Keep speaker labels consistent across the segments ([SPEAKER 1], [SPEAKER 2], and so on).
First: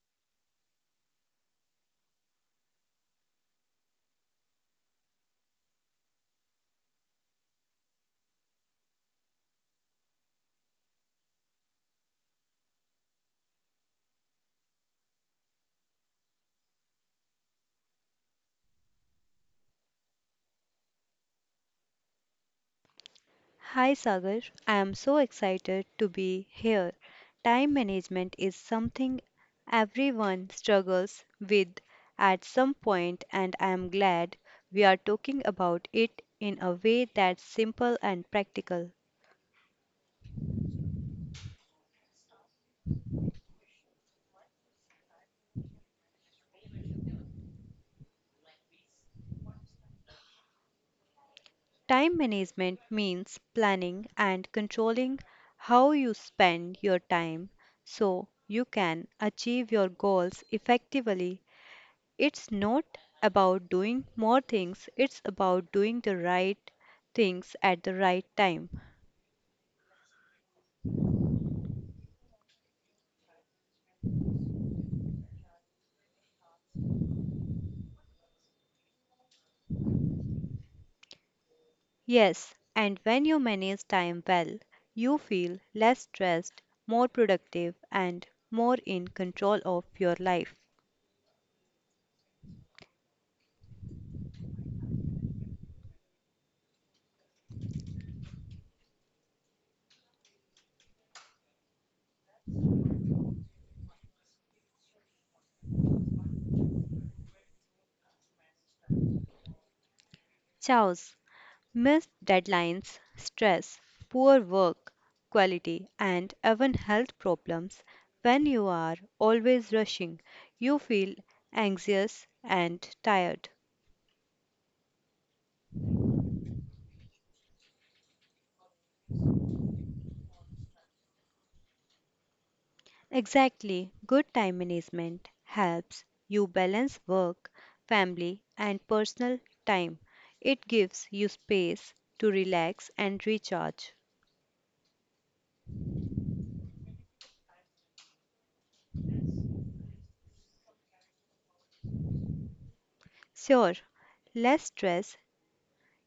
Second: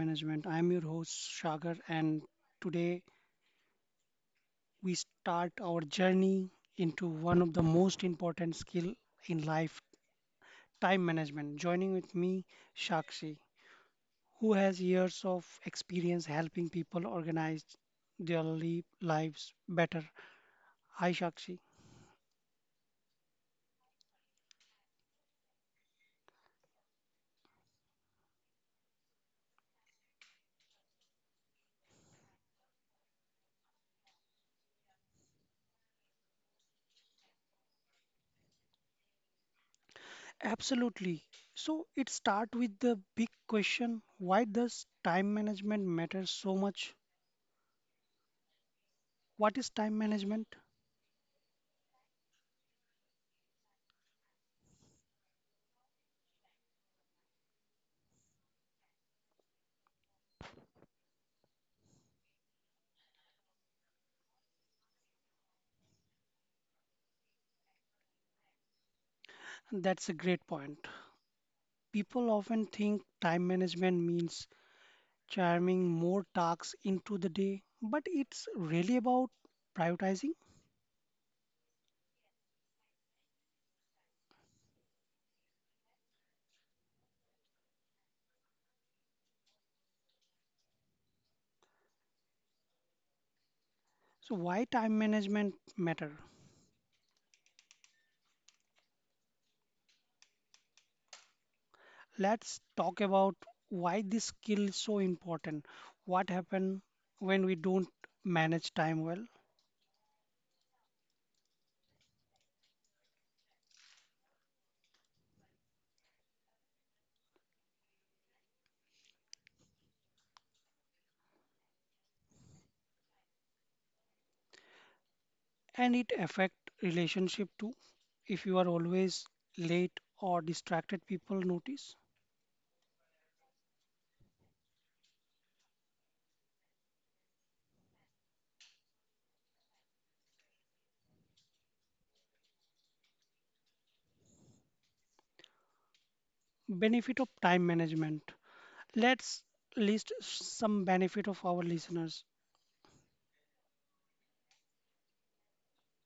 [SPEAKER 1] Management. I'm your host Shagar, and today we start our journey into one of the most important skill in life, time management. Joining with me Shakshi, who has years of experience helping people organize their lives better. Hi Shakshi.
[SPEAKER 2] Hi Sagar, I am so excited to be here. Time management is something everyone struggles with at some point, and I am glad we are talking about it in a way that's simple and practical.
[SPEAKER 1] Absolutely. So it start with the big question, why does time management matter so much? What is time management?
[SPEAKER 2] Time management means planning and controlling how you spend your time so you can achieve your goals effectively. It's not about doing more things, it's about doing the right things at the right time.
[SPEAKER 1] That's a great point. People often think time management means cramming more tasks into the day, but it's really about prioritizing.
[SPEAKER 2] Yes, and when you manage time well, you feel less stressed, more productive, and more in control of your life.
[SPEAKER 1] So why time management matter? Let's talk about why this skill is so important. What happen when we don't manage time well?
[SPEAKER 2] Chaos, missed deadlines, stress, poor work quality, and even health problems. When you are always rushing, you feel anxious and tired.
[SPEAKER 1] And it affect relationship too. If you are always late or distracted, people notice.
[SPEAKER 2] Exactly. Good time management helps you balance work, family, and personal time. It gives you space to relax and recharge.
[SPEAKER 1] Benefit of time management. Let's list some benefit of our listeners.
[SPEAKER 2] Sure, less stress.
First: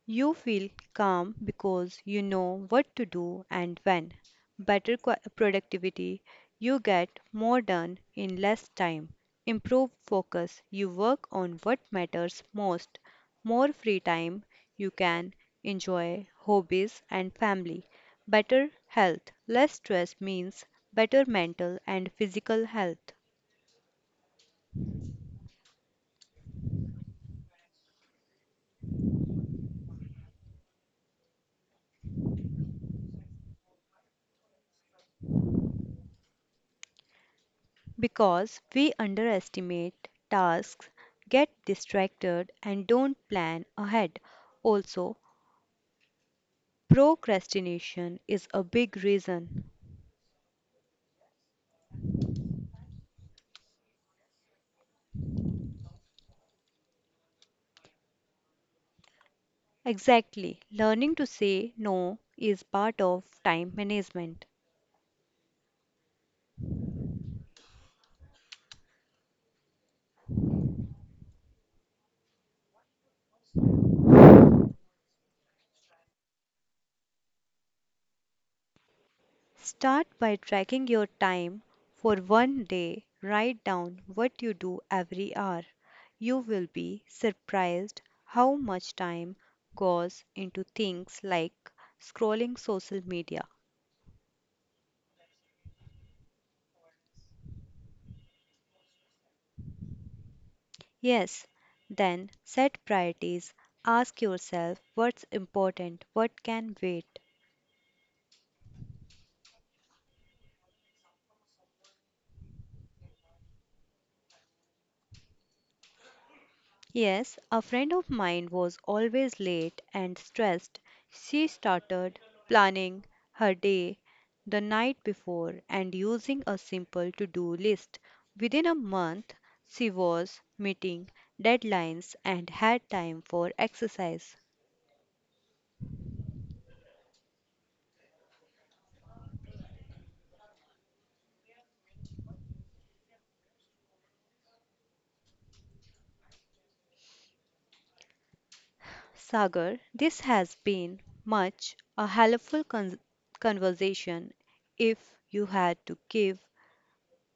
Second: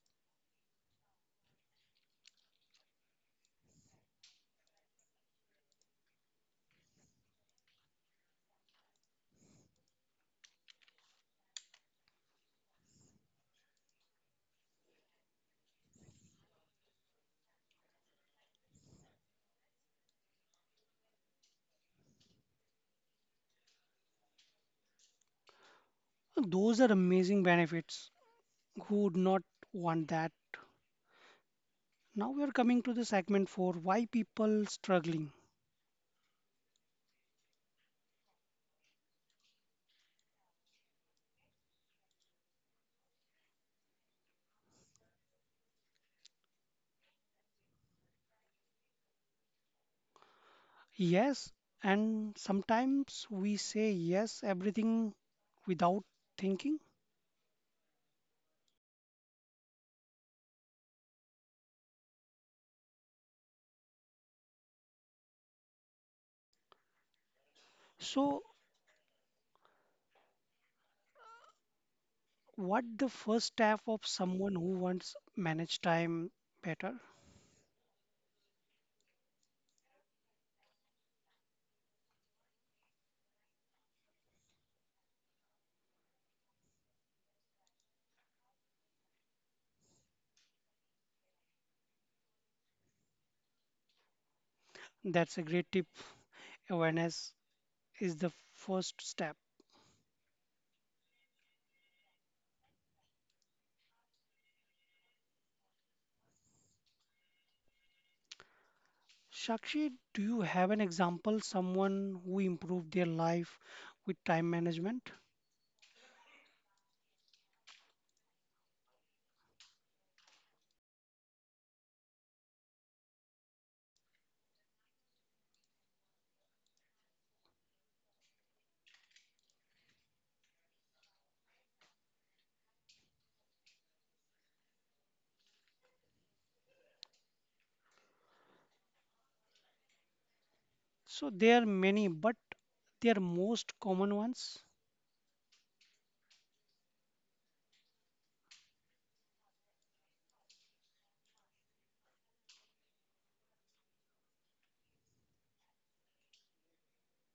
[SPEAKER 2] You feel calm because you know what to do and when. Better productivity, you get more done in less time. Improved focus, you work on what matters most. More free time, you can enjoy hobbies and family. Better health, less stress means better mental and physical health.
[SPEAKER 1] Those are amazing benefits. Who would not want that? Now we are coming to the segment for why people struggling.
[SPEAKER 2] Because we underestimate tasks, get distracted, and don't plan ahead. Also, procrastination is a big reason.
[SPEAKER 1] Yes, and sometimes we say yes everything without thinking.
[SPEAKER 2] Exactly, learning to say no is part of time management.
[SPEAKER 1] So what the first step of someone who wants manage time better?
[SPEAKER 2] Start by tracking your time for one day. Write down what you do every hour. You will be surprised how much time goes into things like scrolling social media.
[SPEAKER 1] That's a great tip. Awareness is the first step.
[SPEAKER 2] Yes, then set priorities. Ask yourself what's important, what can wait.
[SPEAKER 1] Shakshi, do you have an example, someone who improved their life with time management?
[SPEAKER 2] Yes, a friend of mine was always late and stressed. She started planning her day the night before and using a simple to do list. Within a month, she was meeting deadlines and had time for exercise.
[SPEAKER 1] So there are many, but they are most common ones.
[SPEAKER 2] Sagar, this has been much a helpful conversation. If you had to give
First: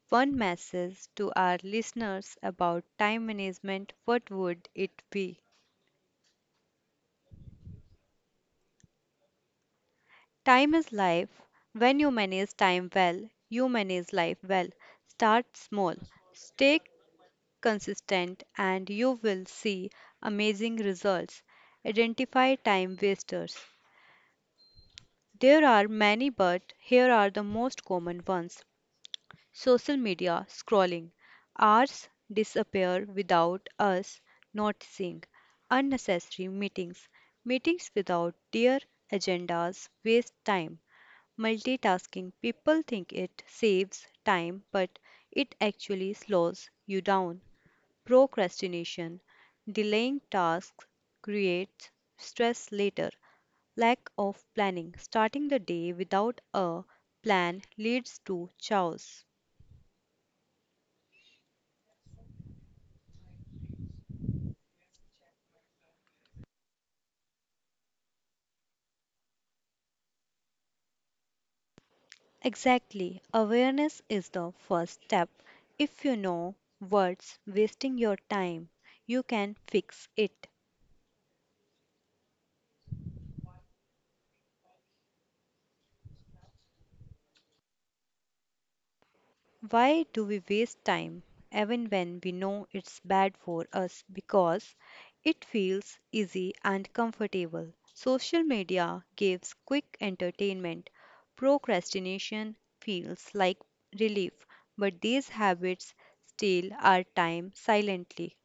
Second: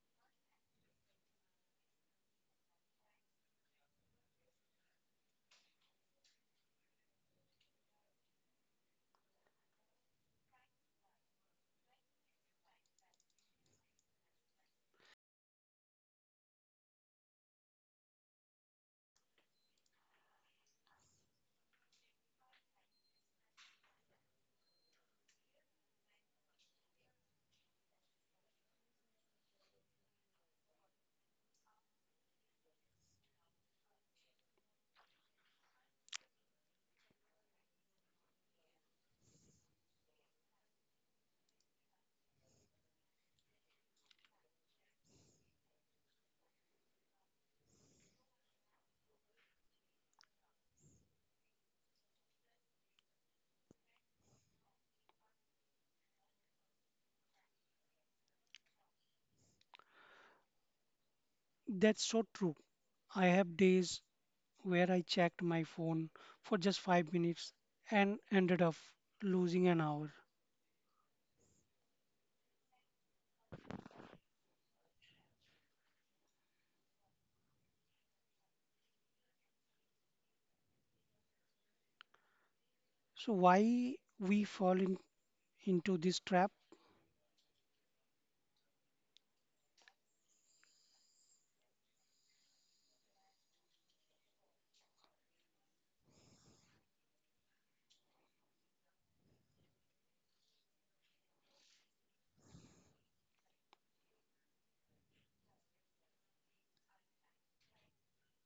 [SPEAKER 2] one message to our listeners about time management, what would it be? Time is life. When you manage time well, you manage life well. Start small, stay consistent, and you will see amazing results. Identify time wasters. There are many, but here are the most common ones. Social media scrolling. Hours disappear without us noticing. Unnecessary meetings. Meetings without clear agendas waste time. Multitasking. People think it saves time, but it actually slows you down. Procrastination. Delaying tasks creates stress later. Lack of planning. Starting the day without a plan leads to chaos.
[SPEAKER 1] That's so true. I have days where I checked my phone for just 5 minutes and ended up losing an hour.
[SPEAKER 2] Exactly. Awareness is the first step. If you know what's wasting your time, you can fix it.
[SPEAKER 1] So why we fall in, into this trap?
[SPEAKER 2] Why do we waste time even when we know it's bad for us? Because it feels easy and comfortable. Social media gives quick entertainment. Procrastination feels like relief, but these habits steal our time silently.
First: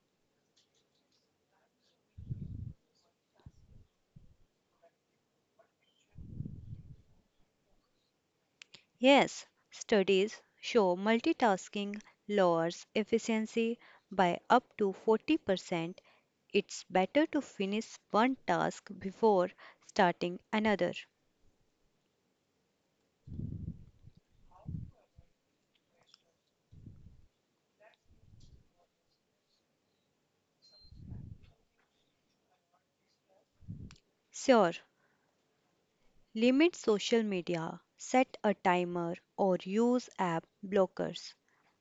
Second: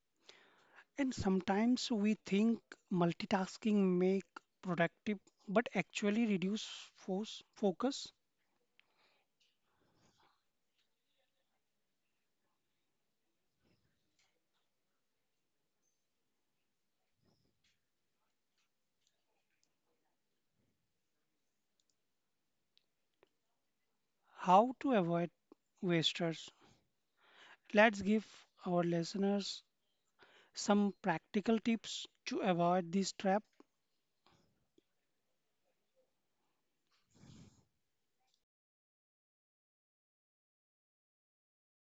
[SPEAKER 1] And sometimes we think multitasking make productive, but actually reduce force focus.
[SPEAKER 2] Yes, studies show multitasking lowers efficiency by up to 40%. It's better to finish one task before starting another.
[SPEAKER 1] How to avoid wasters. Let's give our listeners some practical tips to avoid this trap.
[SPEAKER 2] Sure, limit social media, set a timer, or use app blockers.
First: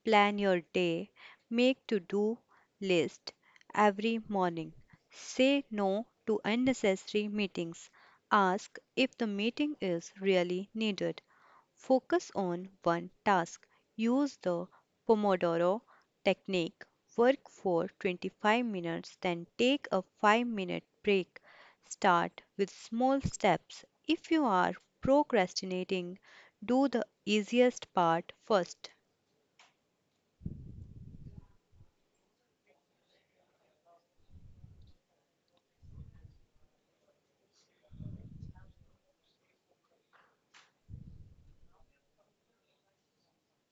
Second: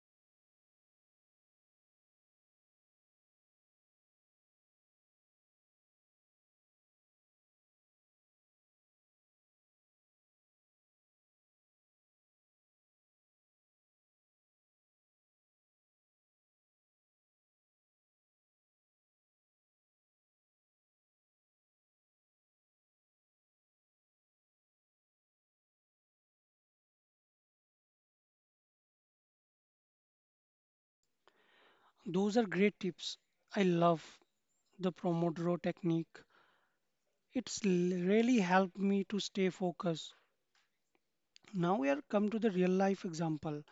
[SPEAKER 2] Plan your day, make to do list every morning. Say no to unnecessary meetings. Ask if the meeting is really needed. Focus on one task. Use the Pomodoro technique. Work for 25 minutes, then take a 5-minute break. Start with small steps. If you are procrastinating, do the easiest part first.
[SPEAKER 1] Those are great tips. I love the Pomodoro technique. It's really helped me to stay focused. Now we are come to the real life example.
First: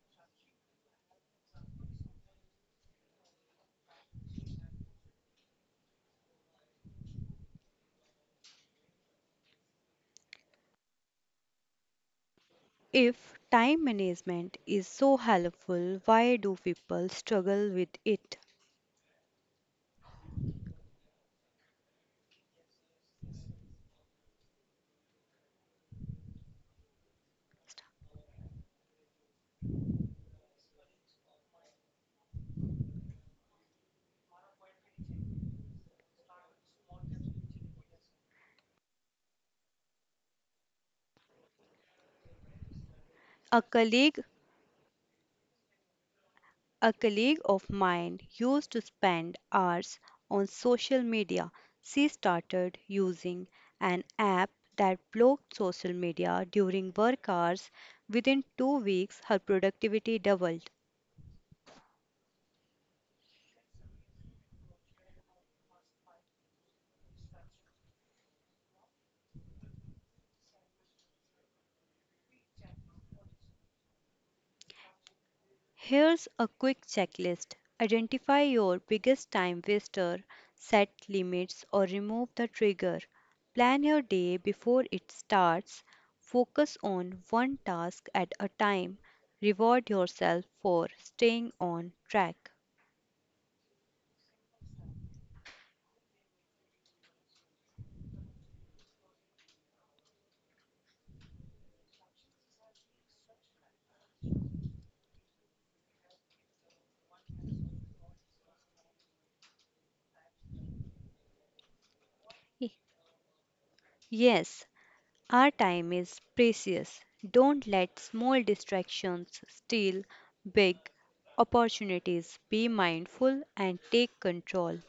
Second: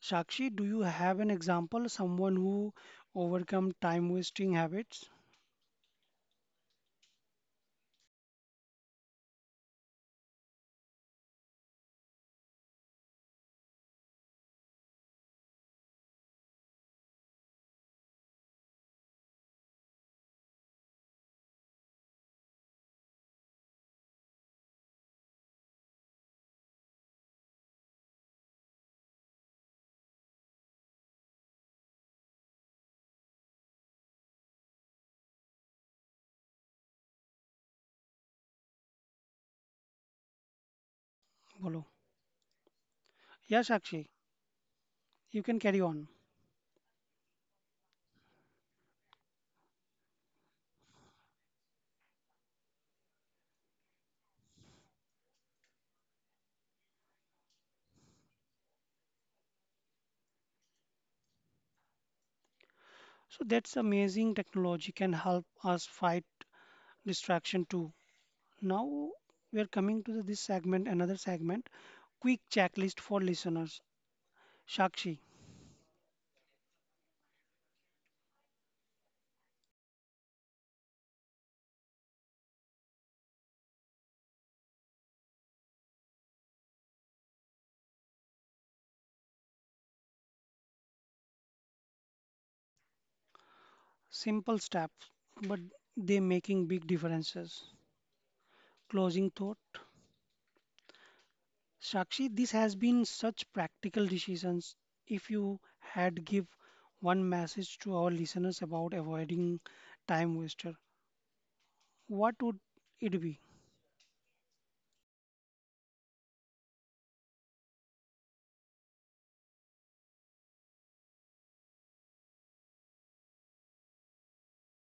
[SPEAKER 1] Shakshi, do you have an example, someone who overcome time wasting habits?
[SPEAKER 2] If time management is so helpful, why do people struggle with it?
[SPEAKER 1] Bolo.
[SPEAKER 2] A
[SPEAKER 1] Yeah, Shakshi,
[SPEAKER 2] colleague
[SPEAKER 1] you can carry on.
[SPEAKER 2] A colleague of mine used to spend hours on social media. She started using an app that blocked social media during work hours. Within 2 weeks, her productivity doubled.
[SPEAKER 1] So that's amazing technology can help us fight distraction too. Now we are coming to this segment, another segment, quick checklist for listeners. Shakshi,
[SPEAKER 2] Here's a quick checklist. Identify your biggest time waster, set limits or remove the trigger, plan your day before it starts, focus on one task at a time, reward yourself for staying on track.
[SPEAKER 1] simple steps, but they making big differences. Closing thought. Shakshi, this has been such practical decisions. If you had give one message to our listeners about avoiding time waster, what would
[SPEAKER 2] Y-
[SPEAKER 1] it be?
[SPEAKER 2] Yes, our time is precious. Don't let small distractions steal big opportunities. Be mindful and take control.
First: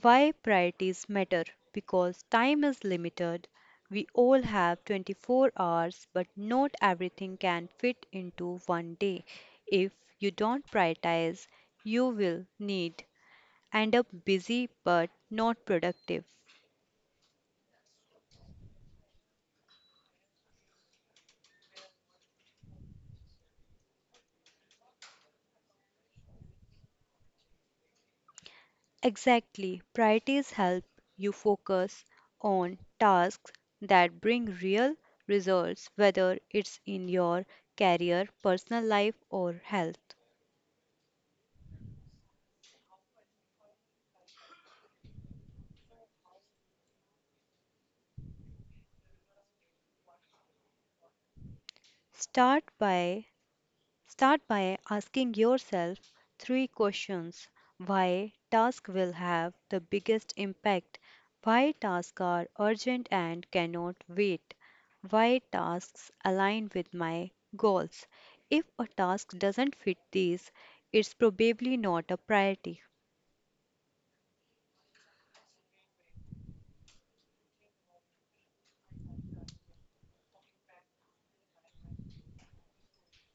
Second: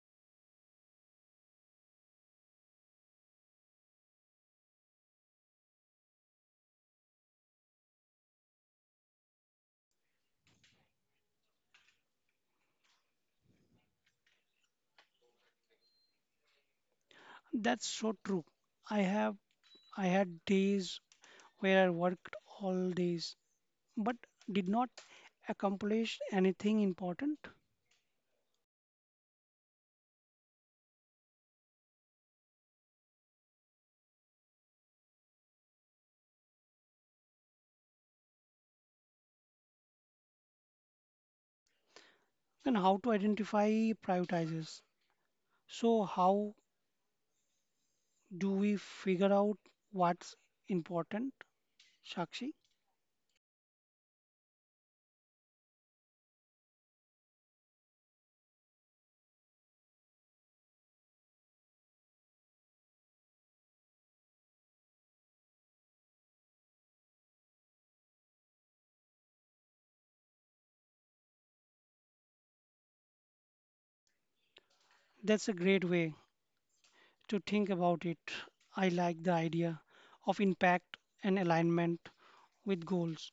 [SPEAKER 2] Why priorities matter? Because time is limited. We all have 24 hours, but not everything can fit into one day. If you don't prioritize, you will need end up busy but not productive.
[SPEAKER 1] That's so true. I have I had days where I worked all days but did not accomplish anything important.
[SPEAKER 2] Exactly. Priorities help you focus on tasks that bring real results, whether it's in your career, personal life, or health.
[SPEAKER 1] Then how to identify prioritizes? So how do we figure out what's important, Shakshi?
[SPEAKER 2] Start by Start by asking yourself three questions. Why tasks will have the biggest impact? Why tasks are urgent and cannot wait? Why tasks align with my goals? If a task doesn't fit these, it's probably not a priority.
[SPEAKER 1] That's a great way to think about it. I like the idea of impact and alignment with goals.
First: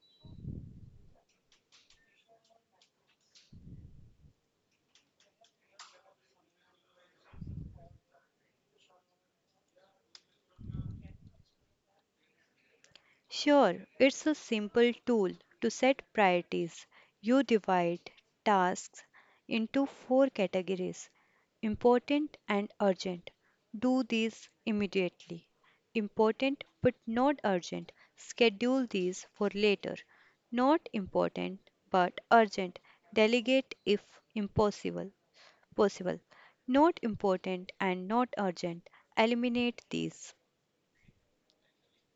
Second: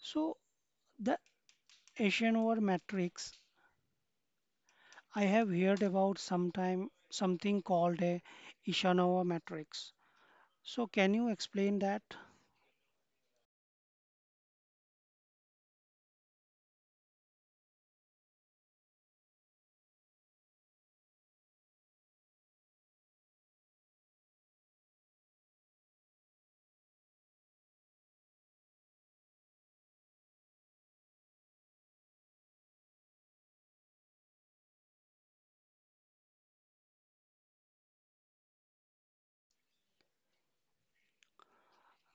[SPEAKER 1] So the Eisenhower matrix, I have heard about sometime something called a Eisenhower matrix. So can you explain that?
[SPEAKER 2] Sure, it's a simple tool to set priorities. You divide tasks into four categories. Important and urgent. Do these immediately. Important but not urgent. Schedule these for later. Not important but urgent. Delegate if impossible. Possible. Not important and not urgent. Eliminate these.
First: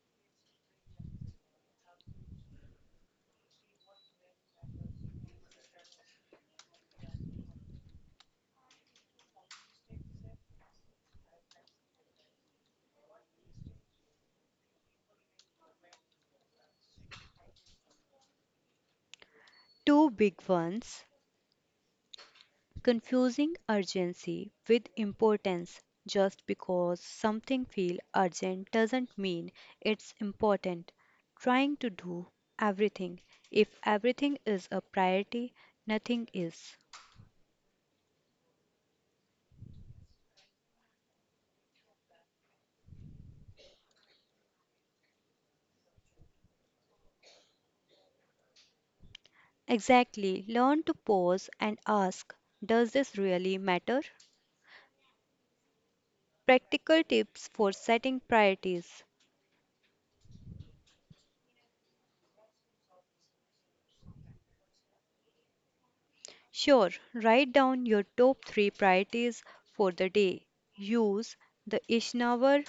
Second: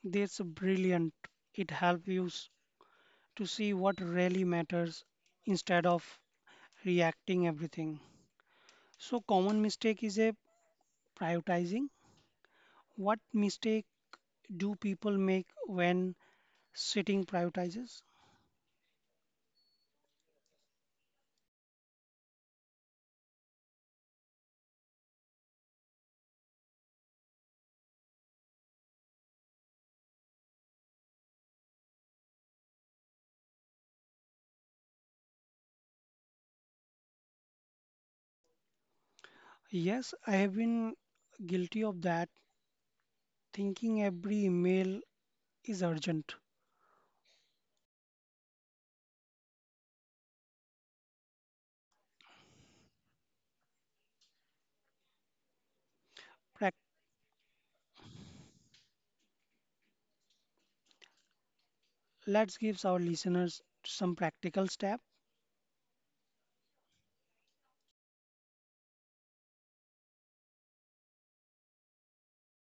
[SPEAKER 1] That's brilliant. It helps you to see what really matters instead of reacting everything. So common mistake is a prioritizing. What mistake do people make when sitting prioritizes?
[SPEAKER 2] Two big ones: confusing urgency with importance, just because something feels urgent doesn't mean it's important; trying to do everything, if everything is a priority nothing is.
[SPEAKER 1] Yes, I have been guilty of that, thinking every email is urgent.
[SPEAKER 2] Exactly, learn to pause and ask, does this really matter?
[SPEAKER 1] Prac-
[SPEAKER 2] Practical tips for setting priorities.
[SPEAKER 1] Let's give our listeners some practical step,
[SPEAKER 2] Sure, write down your top three priorities for the day. Use the Eisenhower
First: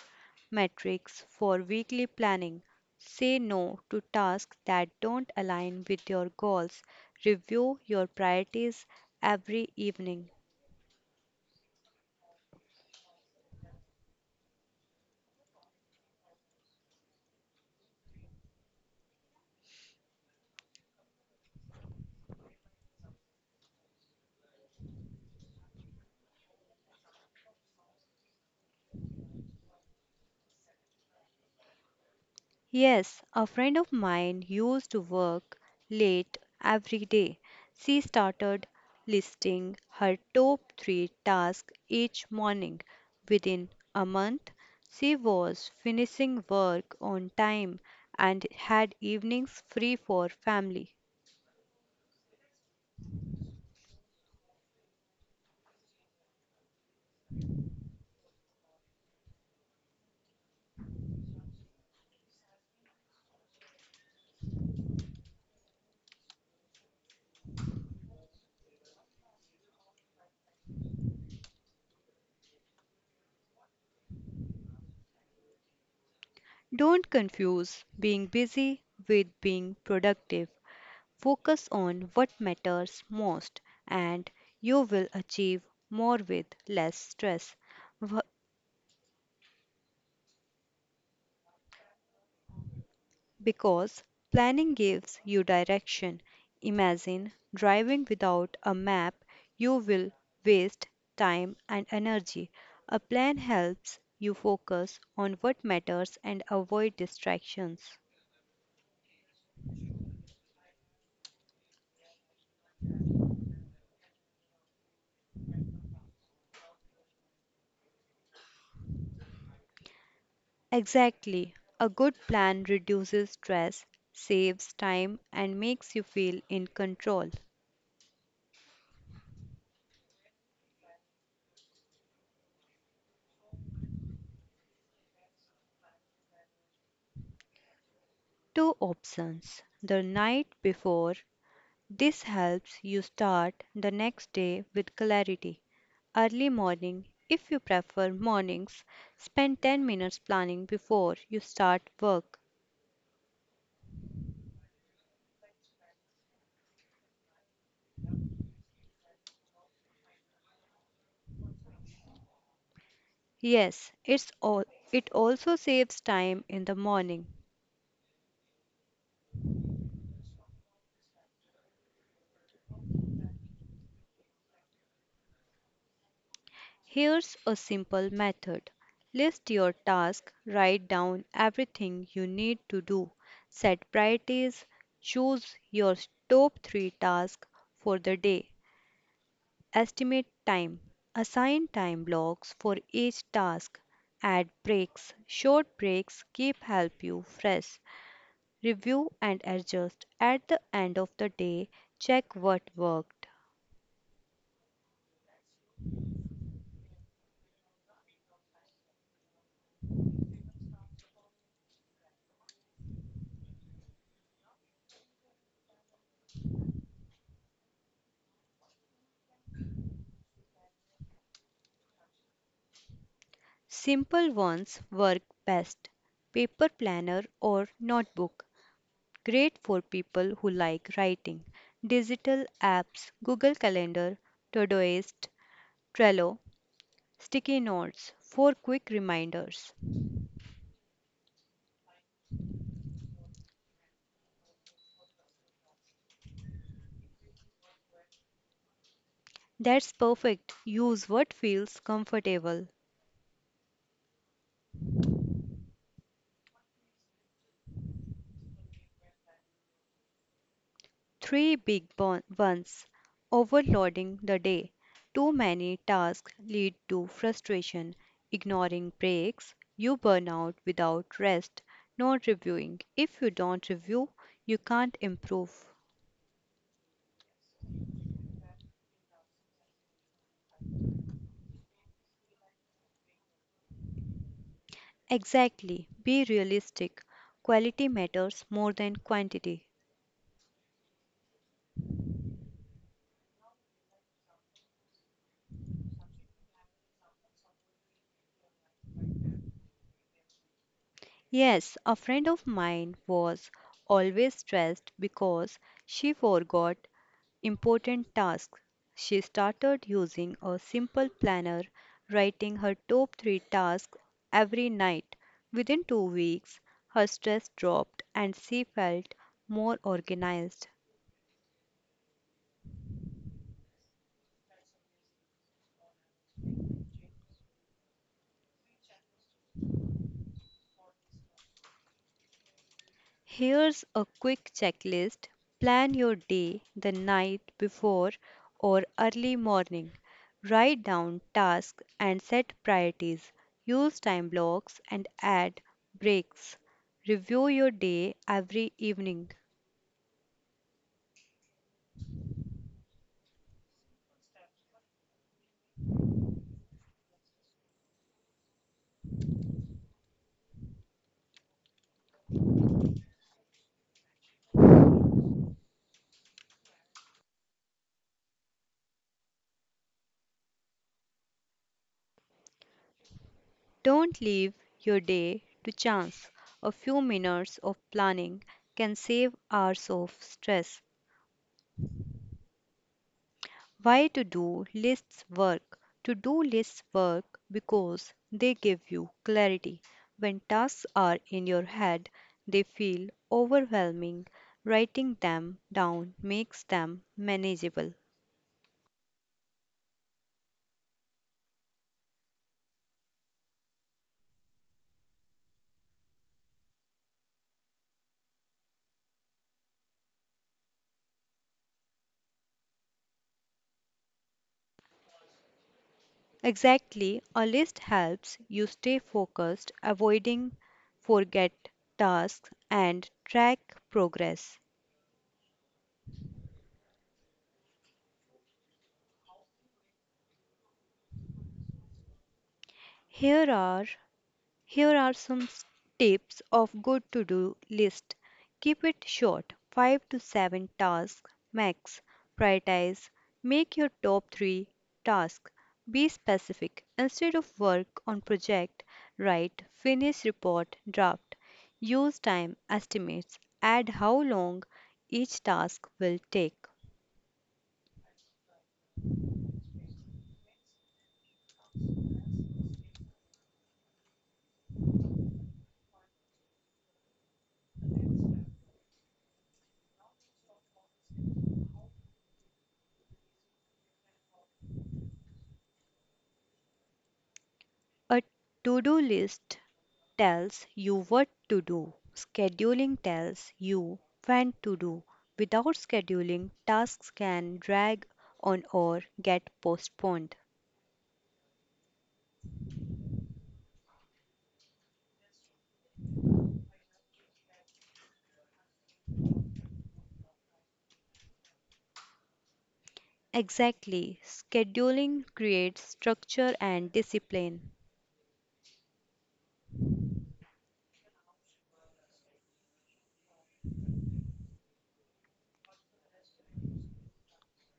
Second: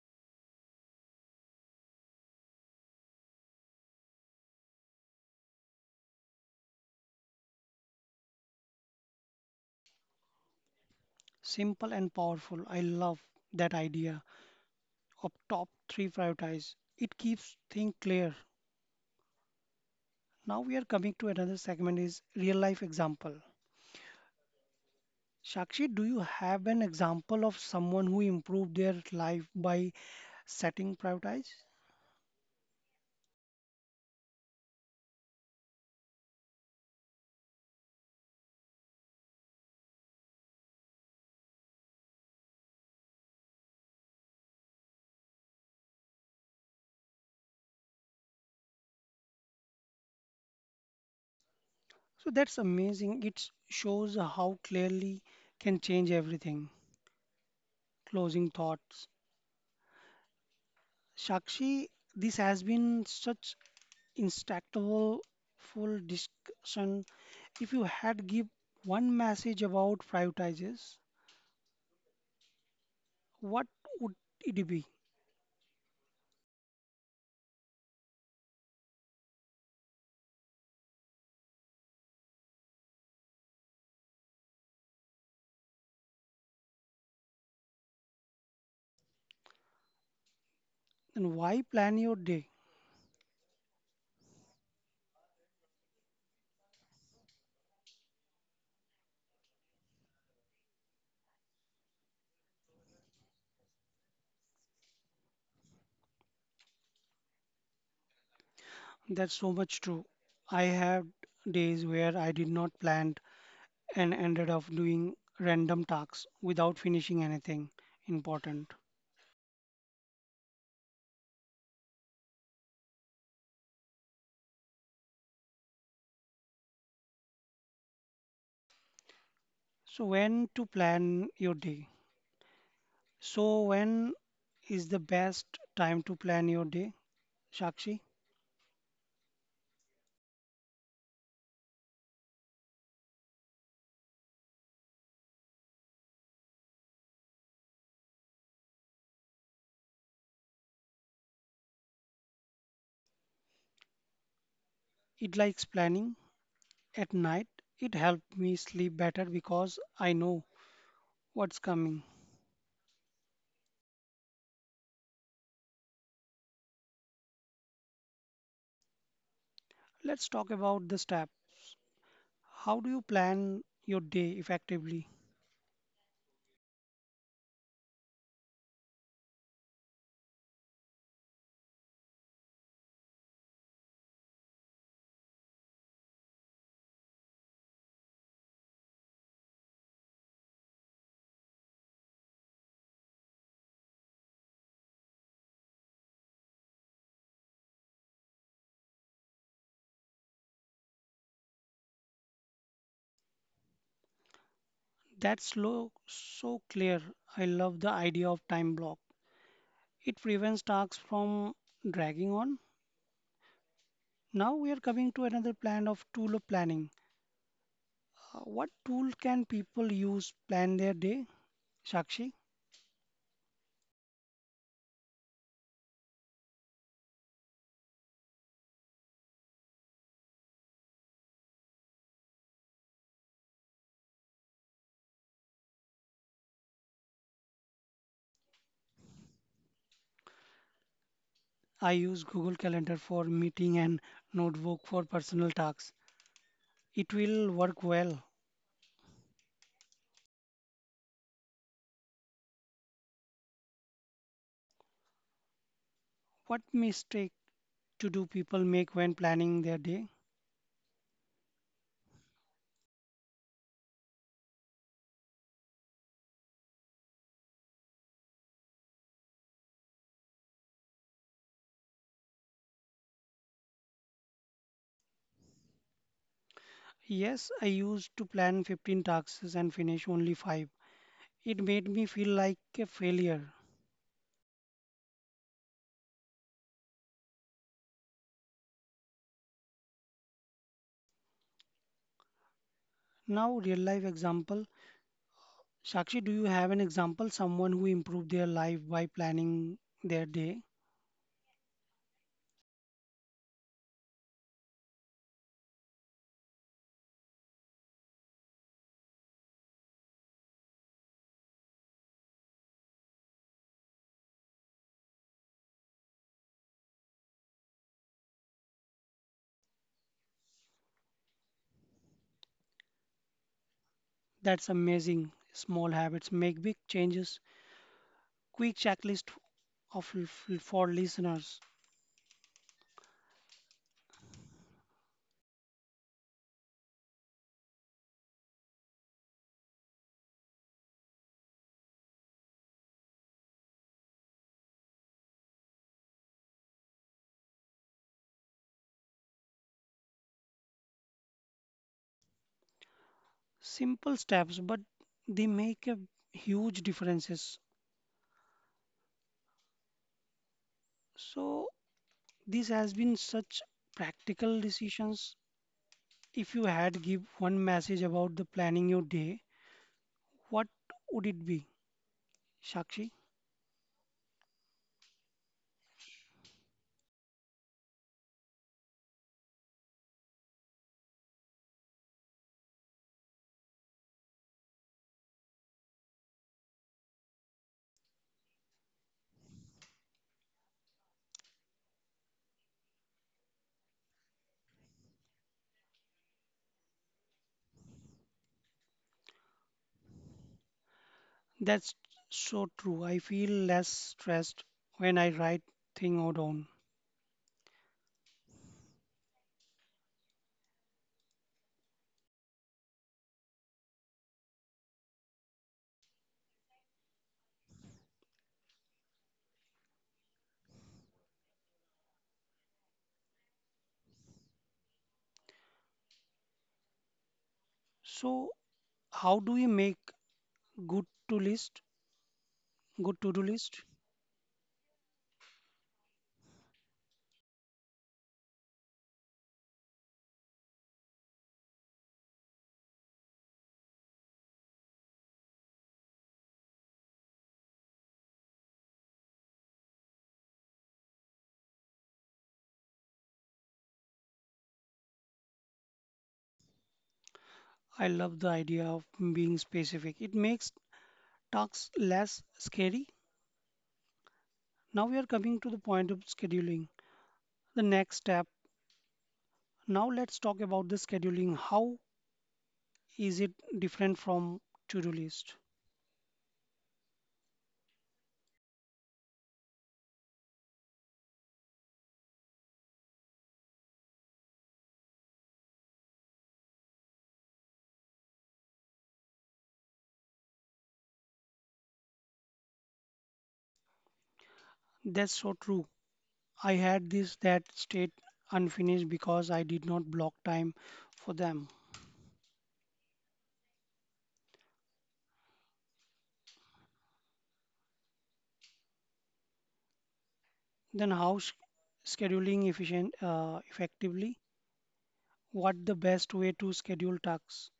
[SPEAKER 2] matrix for weekly planning. Say no to tasks that don't align with your goals. Review your priorities every evening.
[SPEAKER 1] simple and powerful. I love that idea of top three prioritize. It keeps things clear. Now we are coming to another segment is real life example. Shakshi, do you have an example of someone who improved their life by setting prioritize?
[SPEAKER 2] Yes, a friend of mine used to work late every day. She started listing her top three tasks each morning. Within a month, she was finishing work on time and had evenings free for family.
[SPEAKER 1] So that's amazing. It shows how clearly can change everything. Closing thoughts. Shakshi, this has been such instructable full discussion. If you had give one message about prioritizes, what would it be?
[SPEAKER 2] Don't confuse being busy with being productive. Focus on what matters most, and you will achieve more with less stress. Wo-
[SPEAKER 1] And why plan your day?
[SPEAKER 2] Because planning gives you direction. Imagine driving without a map, you will waste time and energy. A plan helps you focus on what matters and avoid distractions.
[SPEAKER 1] That's so much true. I had days where I did not plan and ended up doing random tasks without finishing anything important.
[SPEAKER 2] Exactly. A good plan reduces stress, saves time, and makes you feel in control.
[SPEAKER 1] So, when to plan your day? So, when is the best time to plan your day, Shakshi?
[SPEAKER 2] Two options. The night before. This helps you start the next day with clarity. Early morning if you prefer mornings. Spend 10 minutes planning before you start work.
[SPEAKER 1] It likes planning at night. It helped me sleep better because I know what's coming.
[SPEAKER 2] Yes, it also saves time in the morning.
[SPEAKER 1] Let's talk about the step. How do you plan your day effectively?
[SPEAKER 2] Here's a simple method. List your task, write down everything you need to do, set priorities, choose your top 3 tasks for the day, estimate time. Assign time blocks for each task. Add breaks. Short breaks keep help you fresh. Review and adjust. At the end of the day, check what worked.
[SPEAKER 1] That's so clear. I love the idea of time block. It prevents tasks from dragging on. Now we are coming to another plan of tool of planning. What tool can people use plan their day? Shakshi,
[SPEAKER 2] Simple ones work best. Paper planner or notebook. Great for people who like writing. Digital apps, Google Calendar, Todoist, Trello, sticky notes for quick reminders.
[SPEAKER 1] I use Google Calendar for meeting and notebook for personal tasks. It will work well.
[SPEAKER 2] That's perfect. Use what feels comfortable.
[SPEAKER 1] What mistake to do people make when planning their day?
[SPEAKER 2] Three big ones. Overloading the day. Too many tasks lead to frustration. Ignoring breaks. You burn out without rest. Not reviewing. If you don't review, you can't improve.
[SPEAKER 1] Yes, I used to plan 15 tasks and finish only 5. It made me feel like a failure.
[SPEAKER 2] Exactly. Be realistic. Quality matters more than quantity.
[SPEAKER 1] Now, real life example. Shakshi, do you have an example? Someone who improved their life by planning their day?
[SPEAKER 2] Yes, a friend of mine was always stressed because she forgot important tasks. She started using a simple planner, writing her top three tasks every night. Within 2 weeks, her stress dropped and she felt more organized.
[SPEAKER 1] That's amazing. Small habits make big changes. Quick checklist of for listeners.
[SPEAKER 2] Here's a quick checklist. Plan your day the night before or early morning. Write down tasks and set priorities. Use time blocks and add breaks. Review your day every evening.
[SPEAKER 1] Simple steps, but they make a huge differences. So this has been such practical decisions. If you had give one message about the planning your day, what would it be, Shakshi?
[SPEAKER 2] Don't leave your day to chance. A few minutes of planning can save hours of stress. Why to do lists work? To do lists work because they give you clarity. When tasks are in your head, they feel overwhelming. Writing them down makes them manageable.
[SPEAKER 1] That's so true. I feel less stressed when I write thing out down.
[SPEAKER 2] Exactly, a list helps you stay focused, avoiding forget tasks and track progress.
[SPEAKER 1] So how do we make good to list, good to-do
[SPEAKER 2] Here
[SPEAKER 1] list?
[SPEAKER 2] are Here are some tips of good to-do list. Keep it short, 5 to 7 tasks max. Prioritize. Make your top 3 tasks. Be specific. Instead of work on project, write finish report draft. Use time estimates. Add how long each task will take.
[SPEAKER 1] I love the idea of being specific. It makes tasks less scary. Now we are coming to the point of scheduling. The next step. Now let's talk about the scheduling. How is it different from to-do list?
[SPEAKER 2] A to-do list tells you what to do. Scheduling tells you when to do. Without scheduling, tasks can drag on or get postponed.
[SPEAKER 1] That's so true. I had this that state unfinished because I did not block time for them.
[SPEAKER 2] Exactly. Scheduling creates structure and discipline.
[SPEAKER 1] Then how s- scheduling efficient effectively? What the best way to schedule tasks?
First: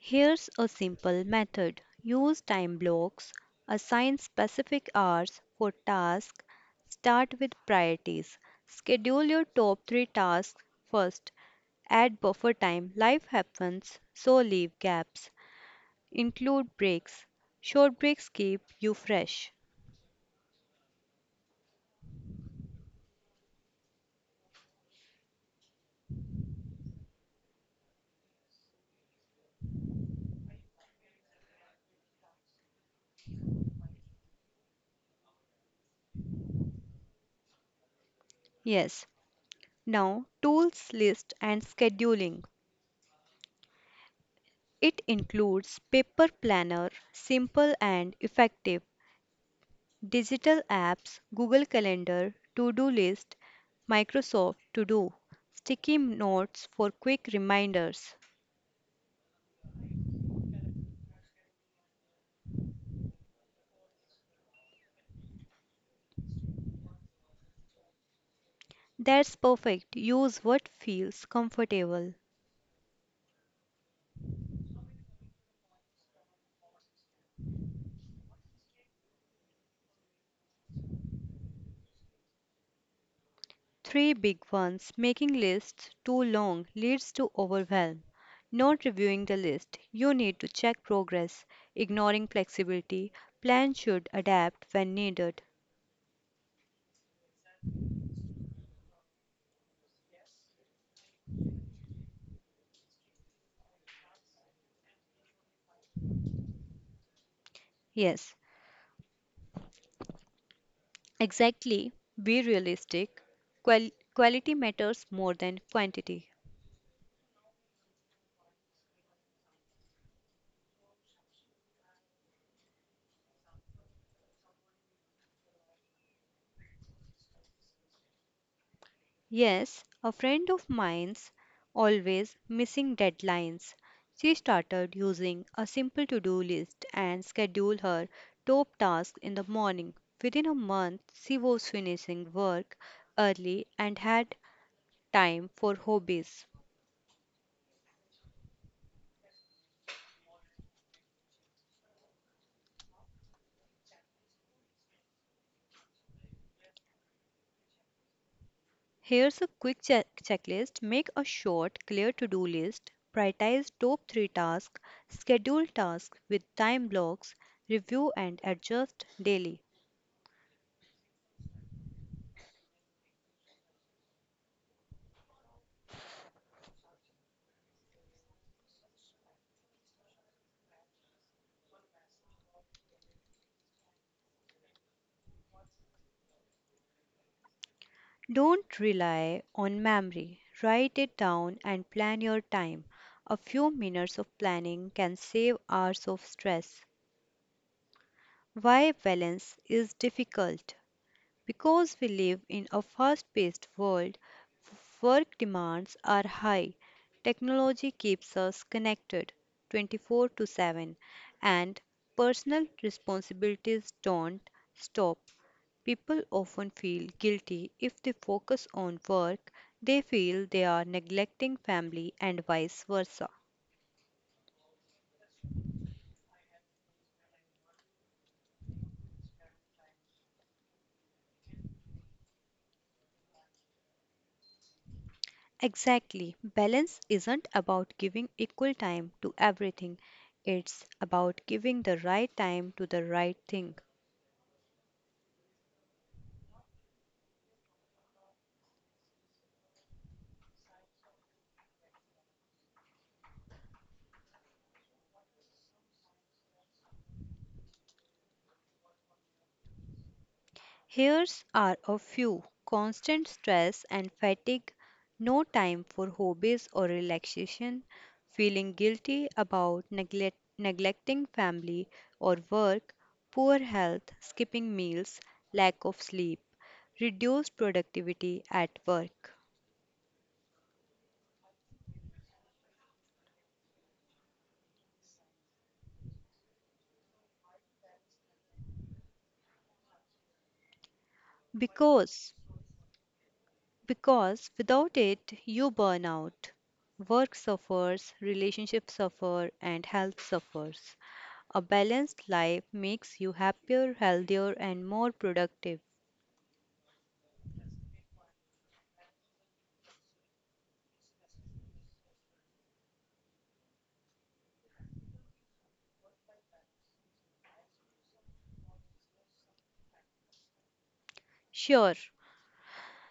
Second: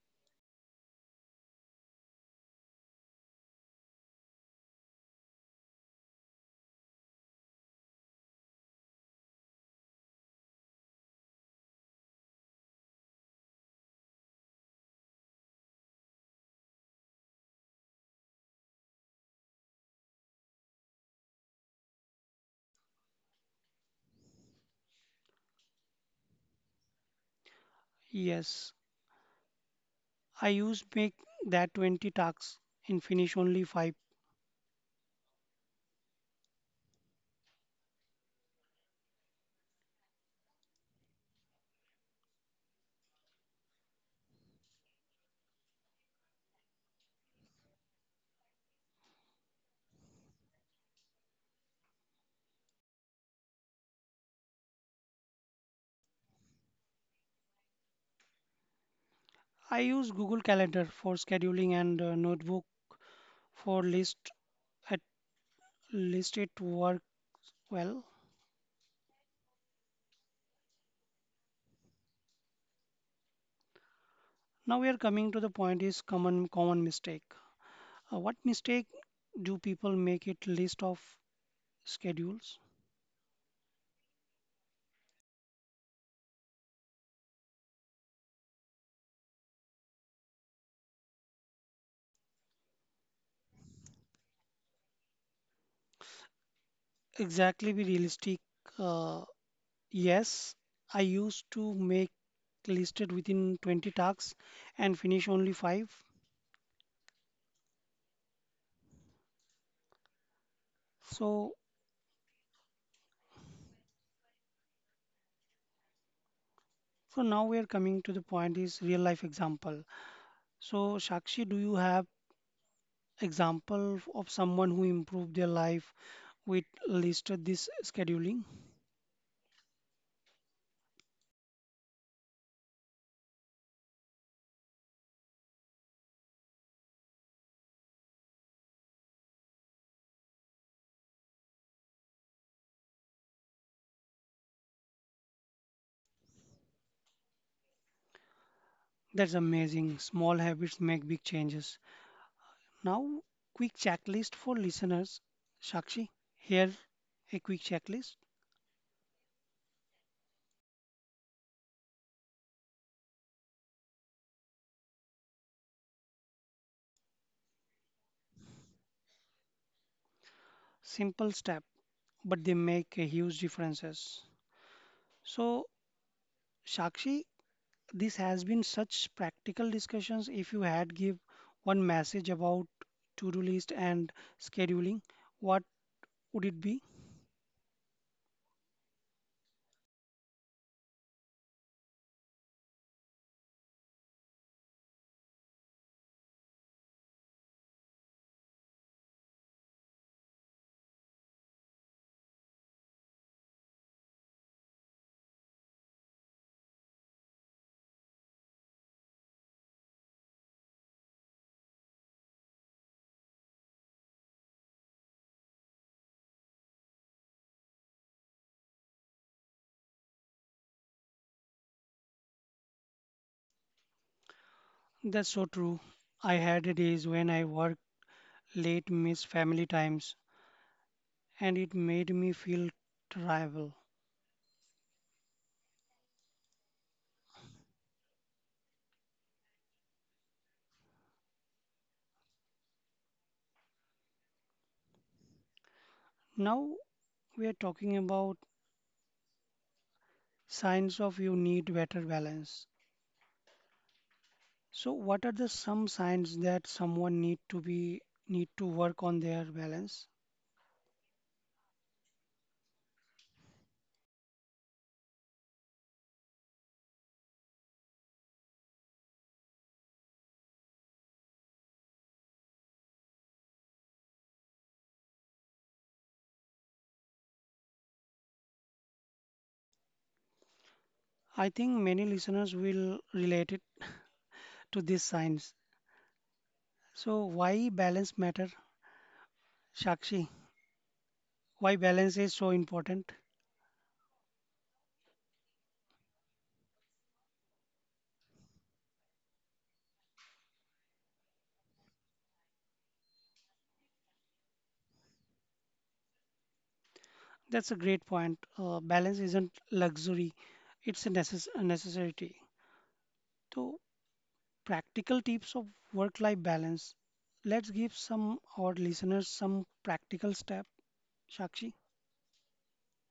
[SPEAKER 2] Here's a simple method. Use time blocks. Assign specific hours for tasks. Start with priorities. Schedule your top three tasks first. Add buffer time. Life happens, so leave gaps. Include breaks. Short breaks keep you fresh.
[SPEAKER 1] Yes, I use make that 20 tasks and finish only 5.
[SPEAKER 2] Yes. Now, tools list and scheduling. It includes paper planner, simple and effective, digital apps, Google Calendar, to-do list, Microsoft To-do, sticky notes for quick reminders.
[SPEAKER 1] I use Google Calendar for scheduling and notebook for list at list it work well.
[SPEAKER 2] That's perfect. Use what feels comfortable.
[SPEAKER 1] Now we are coming to the point is common mistake. What mistake do people make it list of schedules?
[SPEAKER 2] Three big ones. Making lists too long leads to overwhelm. Not reviewing the list. You need to check progress. Ignoring flexibility. Plan should adapt when needed.
[SPEAKER 1] Exactly be realistic. Uh, yes, I used to make listed within 20 tasks and finish only five.
[SPEAKER 2] Yes,
[SPEAKER 1] So,
[SPEAKER 2] exactly. Be realistic. Quality matters more than quantity.
[SPEAKER 1] so now we are coming to the point is real life example. So, Shakshi, do you have example of someone who improved their life with listed this scheduling?
[SPEAKER 2] Yes, a friend of mine's always missing deadlines. She started using a simple to do list and schedule her top tasks in the morning. Within a month, she was finishing work early and had time for hobbies.
[SPEAKER 1] That's amazing. Small habits make big changes. Now, quick checklist for listeners. Shakshi, here a quick checklist.
[SPEAKER 2] Here's a quick checklist. Make a short, clear to do list, prioritize top three tasks, schedule tasks with time blocks, review and adjust daily.
[SPEAKER 1] Simple step, but they make a huge differences. So, Shakshi, this has been such practical discussions. If you had give one message about to-do list and scheduling, what would it be?
[SPEAKER 2] Don't rely on memory. Write it down and plan your time. A few minutes of planning can save hours of stress. Why balance is difficult? Because we live in a fast paced world, work demands are high. Technology keeps us connected 24 to 7, and personal responsibilities don't stop. People often feel guilty if they focus on work, they feel they are neglecting family and vice versa.
[SPEAKER 1] That's so true. I had days when I worked late, miss family times, and it made me feel terrible.
[SPEAKER 2] Exactly. Balance isn't about giving equal time to everything, it's about giving the right time to the right thing.
[SPEAKER 1] Now we are talking about signs of you need better balance. So what are the some signs that someone need to be need to work on their balance?
[SPEAKER 2] Here's are a few: constant stress and fatigue, no time for hobbies or relaxation, feeling guilty about neglecting family or work, poor health, skipping meals, lack of sleep, reduced productivity at work.
[SPEAKER 1] I think many listeners will relate it to these signs. So why balance matter, Shakshi? Why balance
[SPEAKER 2] Because
[SPEAKER 1] is so important?
[SPEAKER 2] Because without it, you burn out. Work suffers, relationships suffer, and health suffers. A balanced life makes you happier, healthier, and more productive.
[SPEAKER 1] That's a great point. Balance isn't luxury; it's a necessity. So practical tips of work-life balance. Let's give some our listeners some practical step, Shakshi.
[SPEAKER 2] Sure,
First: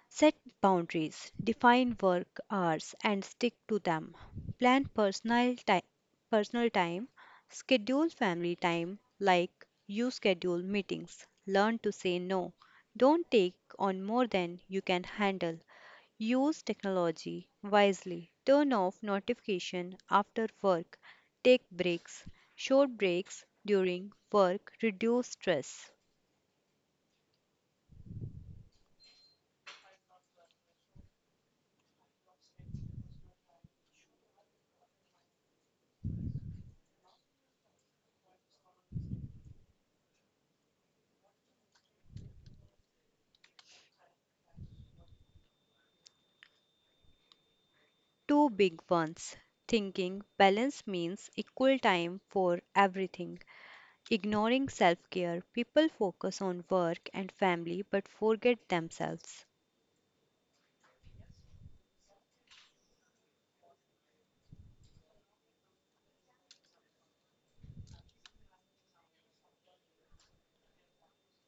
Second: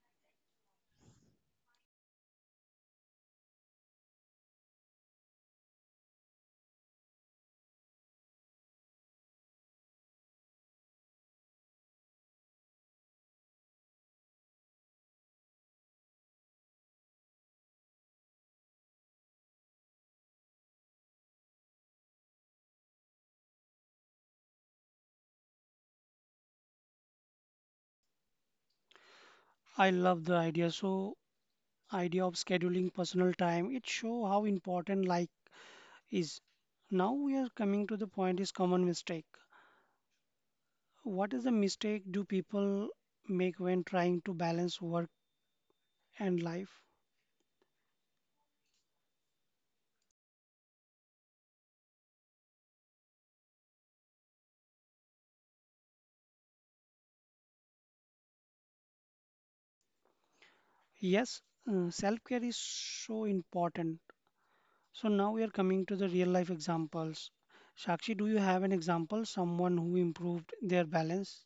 [SPEAKER 2] set boundaries, define work hours, and stick to them. Plan personal time, personal time, schedule family time like you schedule meetings. Learn to say no. Don't take on more than you can handle. Use technology wisely. Turn off notification after work. Take breaks. Short breaks during work reduce stress.
[SPEAKER 1] I love the idea. So idea of scheduling personal time. It show how important life is. Now we are coming to the point is common mistake. What is the mistake do people make when trying to balance work and life?
[SPEAKER 2] Two big ones. Thinking balance means equal time for everything. Ignoring self care. People focus on work and family but forget themselves.
[SPEAKER 1] Yes, self-care is so important. So now we are coming to the real life examples. Shakshi, do you have an example, someone who improved their balance?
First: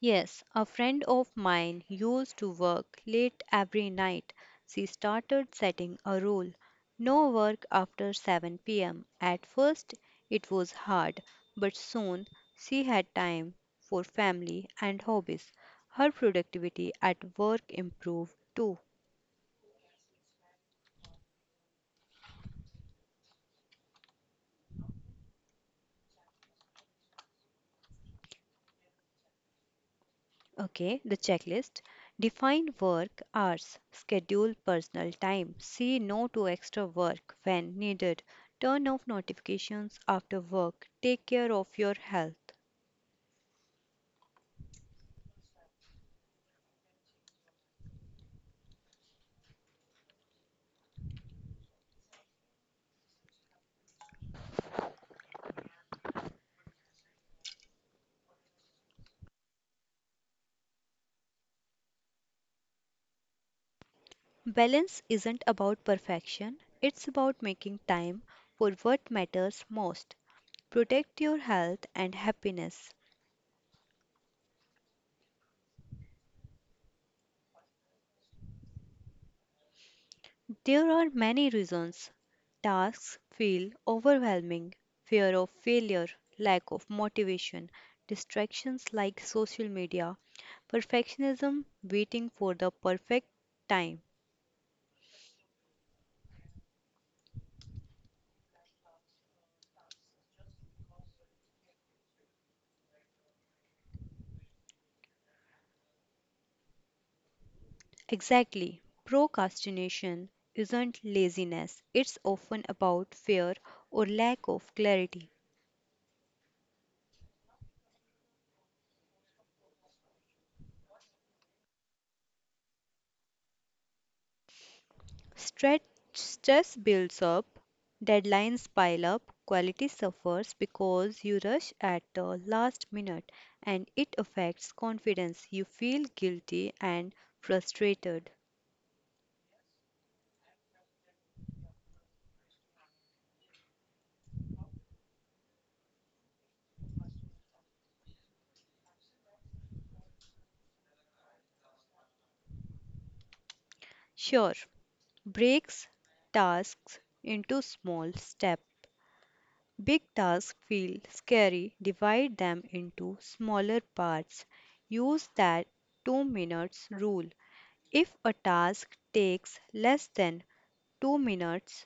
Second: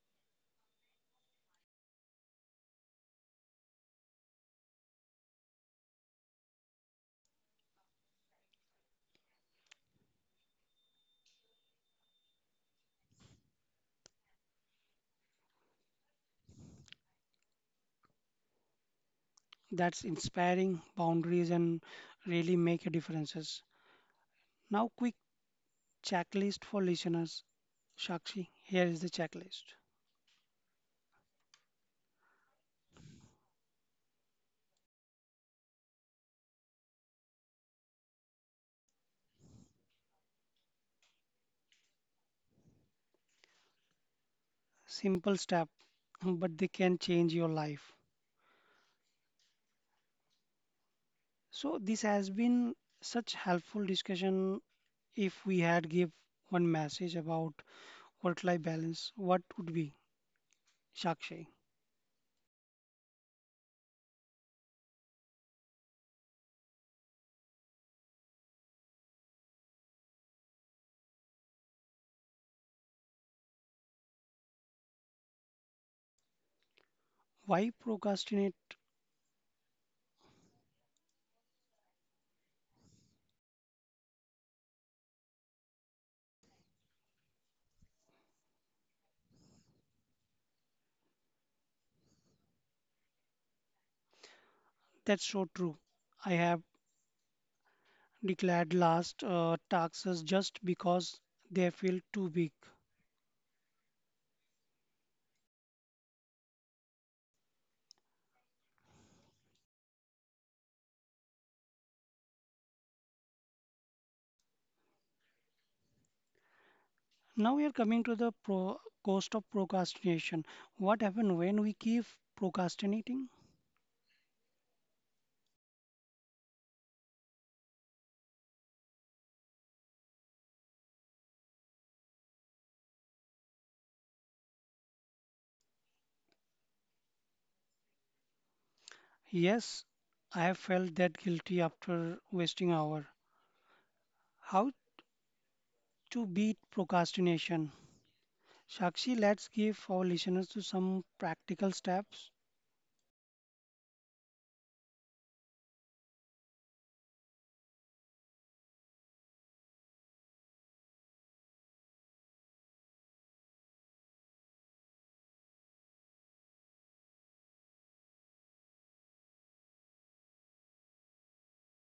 [SPEAKER 2] Yes, a friend of mine used to work late every night. She started setting a rule: no work after 7 pm. At first, it was hard, but soon she had time for family and hobbies. Her productivity at work improved too.
[SPEAKER 1] That's inspiring boundaries and really make a differences. Now quick checklist for listeners. Shakshi, here is the checklist.
[SPEAKER 2] Okay, the checklist. Define work hours, schedule personal time, say no to extra work when needed, turn off notifications after work, take care of your health.
[SPEAKER 1] Simple step, but they can change your life. So this has been such helpful discussion. If we had give one message about work-life balance, what would be, Sakshi?
[SPEAKER 2] Balance isn't about perfection, it's about making time for what matters most. Protect your health and happiness.
[SPEAKER 1] Why procrastinate?
[SPEAKER 2] There are many reasons. Tasks feel overwhelming, fear of failure, lack of motivation, distractions like social media, perfectionism, waiting for the perfect time.
[SPEAKER 1] That's so true. I have declared last taxes just because they feel too big.
[SPEAKER 2] Exactly. Procrastination isn't laziness, it's often about fear or lack of clarity.
[SPEAKER 1] Now we are coming to the pro cost of procrastination. What happens when we keep procrastinating?
[SPEAKER 2] Stretch Stress builds up, deadlines pile up, quality suffers because you rush at the last minute and it affects confidence. You feel guilty and frustrated.
[SPEAKER 1] Yes, I have felt that guilty after wasting hour. How to beat procrastination? Shakshi, let's give our listeners to some practical steps.
[SPEAKER 2] Sure, breaks tasks into small steps. Big tasks feel scary. Divide them into smaller parts. Use that 2 minutes rule. If a task takes less than 2 minutes,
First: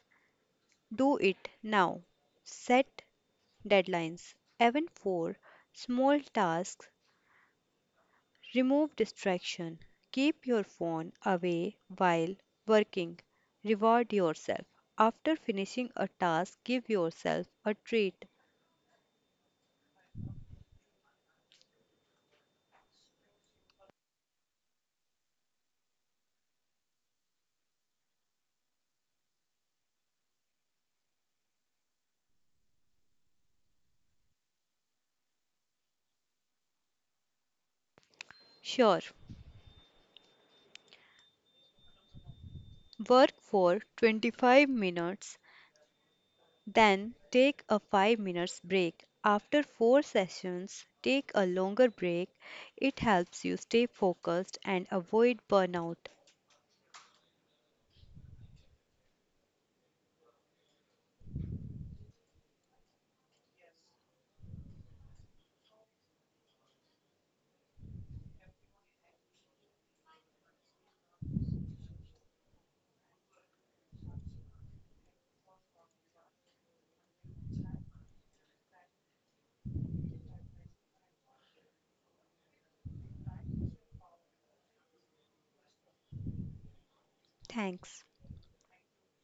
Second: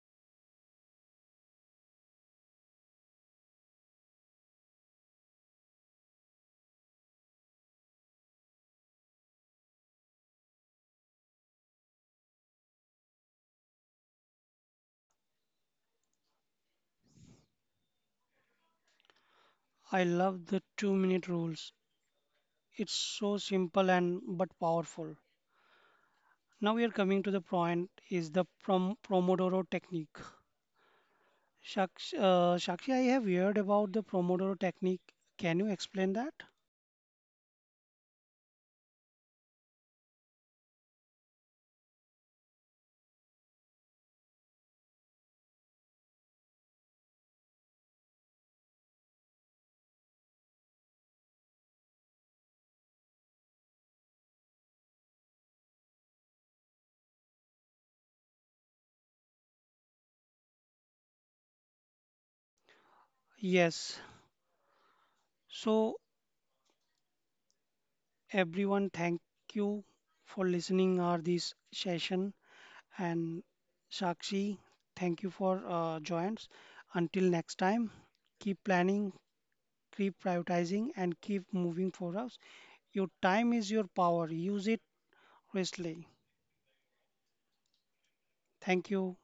[SPEAKER 2] do it now. Set deadlines, even for small tasks. Remove distraction. Keep your phone away while working. Reward yourself. After finishing a task, give yourself a treat.
[SPEAKER 1] I love the 2 minute rules. It's so simple and but powerful. Now we are coming to the point is the Pomodoro technique. Sakshi, I have heard about the Pomodoro technique. Can you explain that?
[SPEAKER 2] Sure, work for 25 minutes, then take a 5 minutes break. After 4 sessions, take a longer break. It helps you stay focused and avoid burnout.
[SPEAKER 1] Yes. So everyone, thank you for listening our this session, and Shakshi, thank you for joins. Until next time, keep planning, keep prioritizing, and keep moving for us. Your time is your power. Use it wisely.
[SPEAKER 2] Thanks.
[SPEAKER 1] Thank you.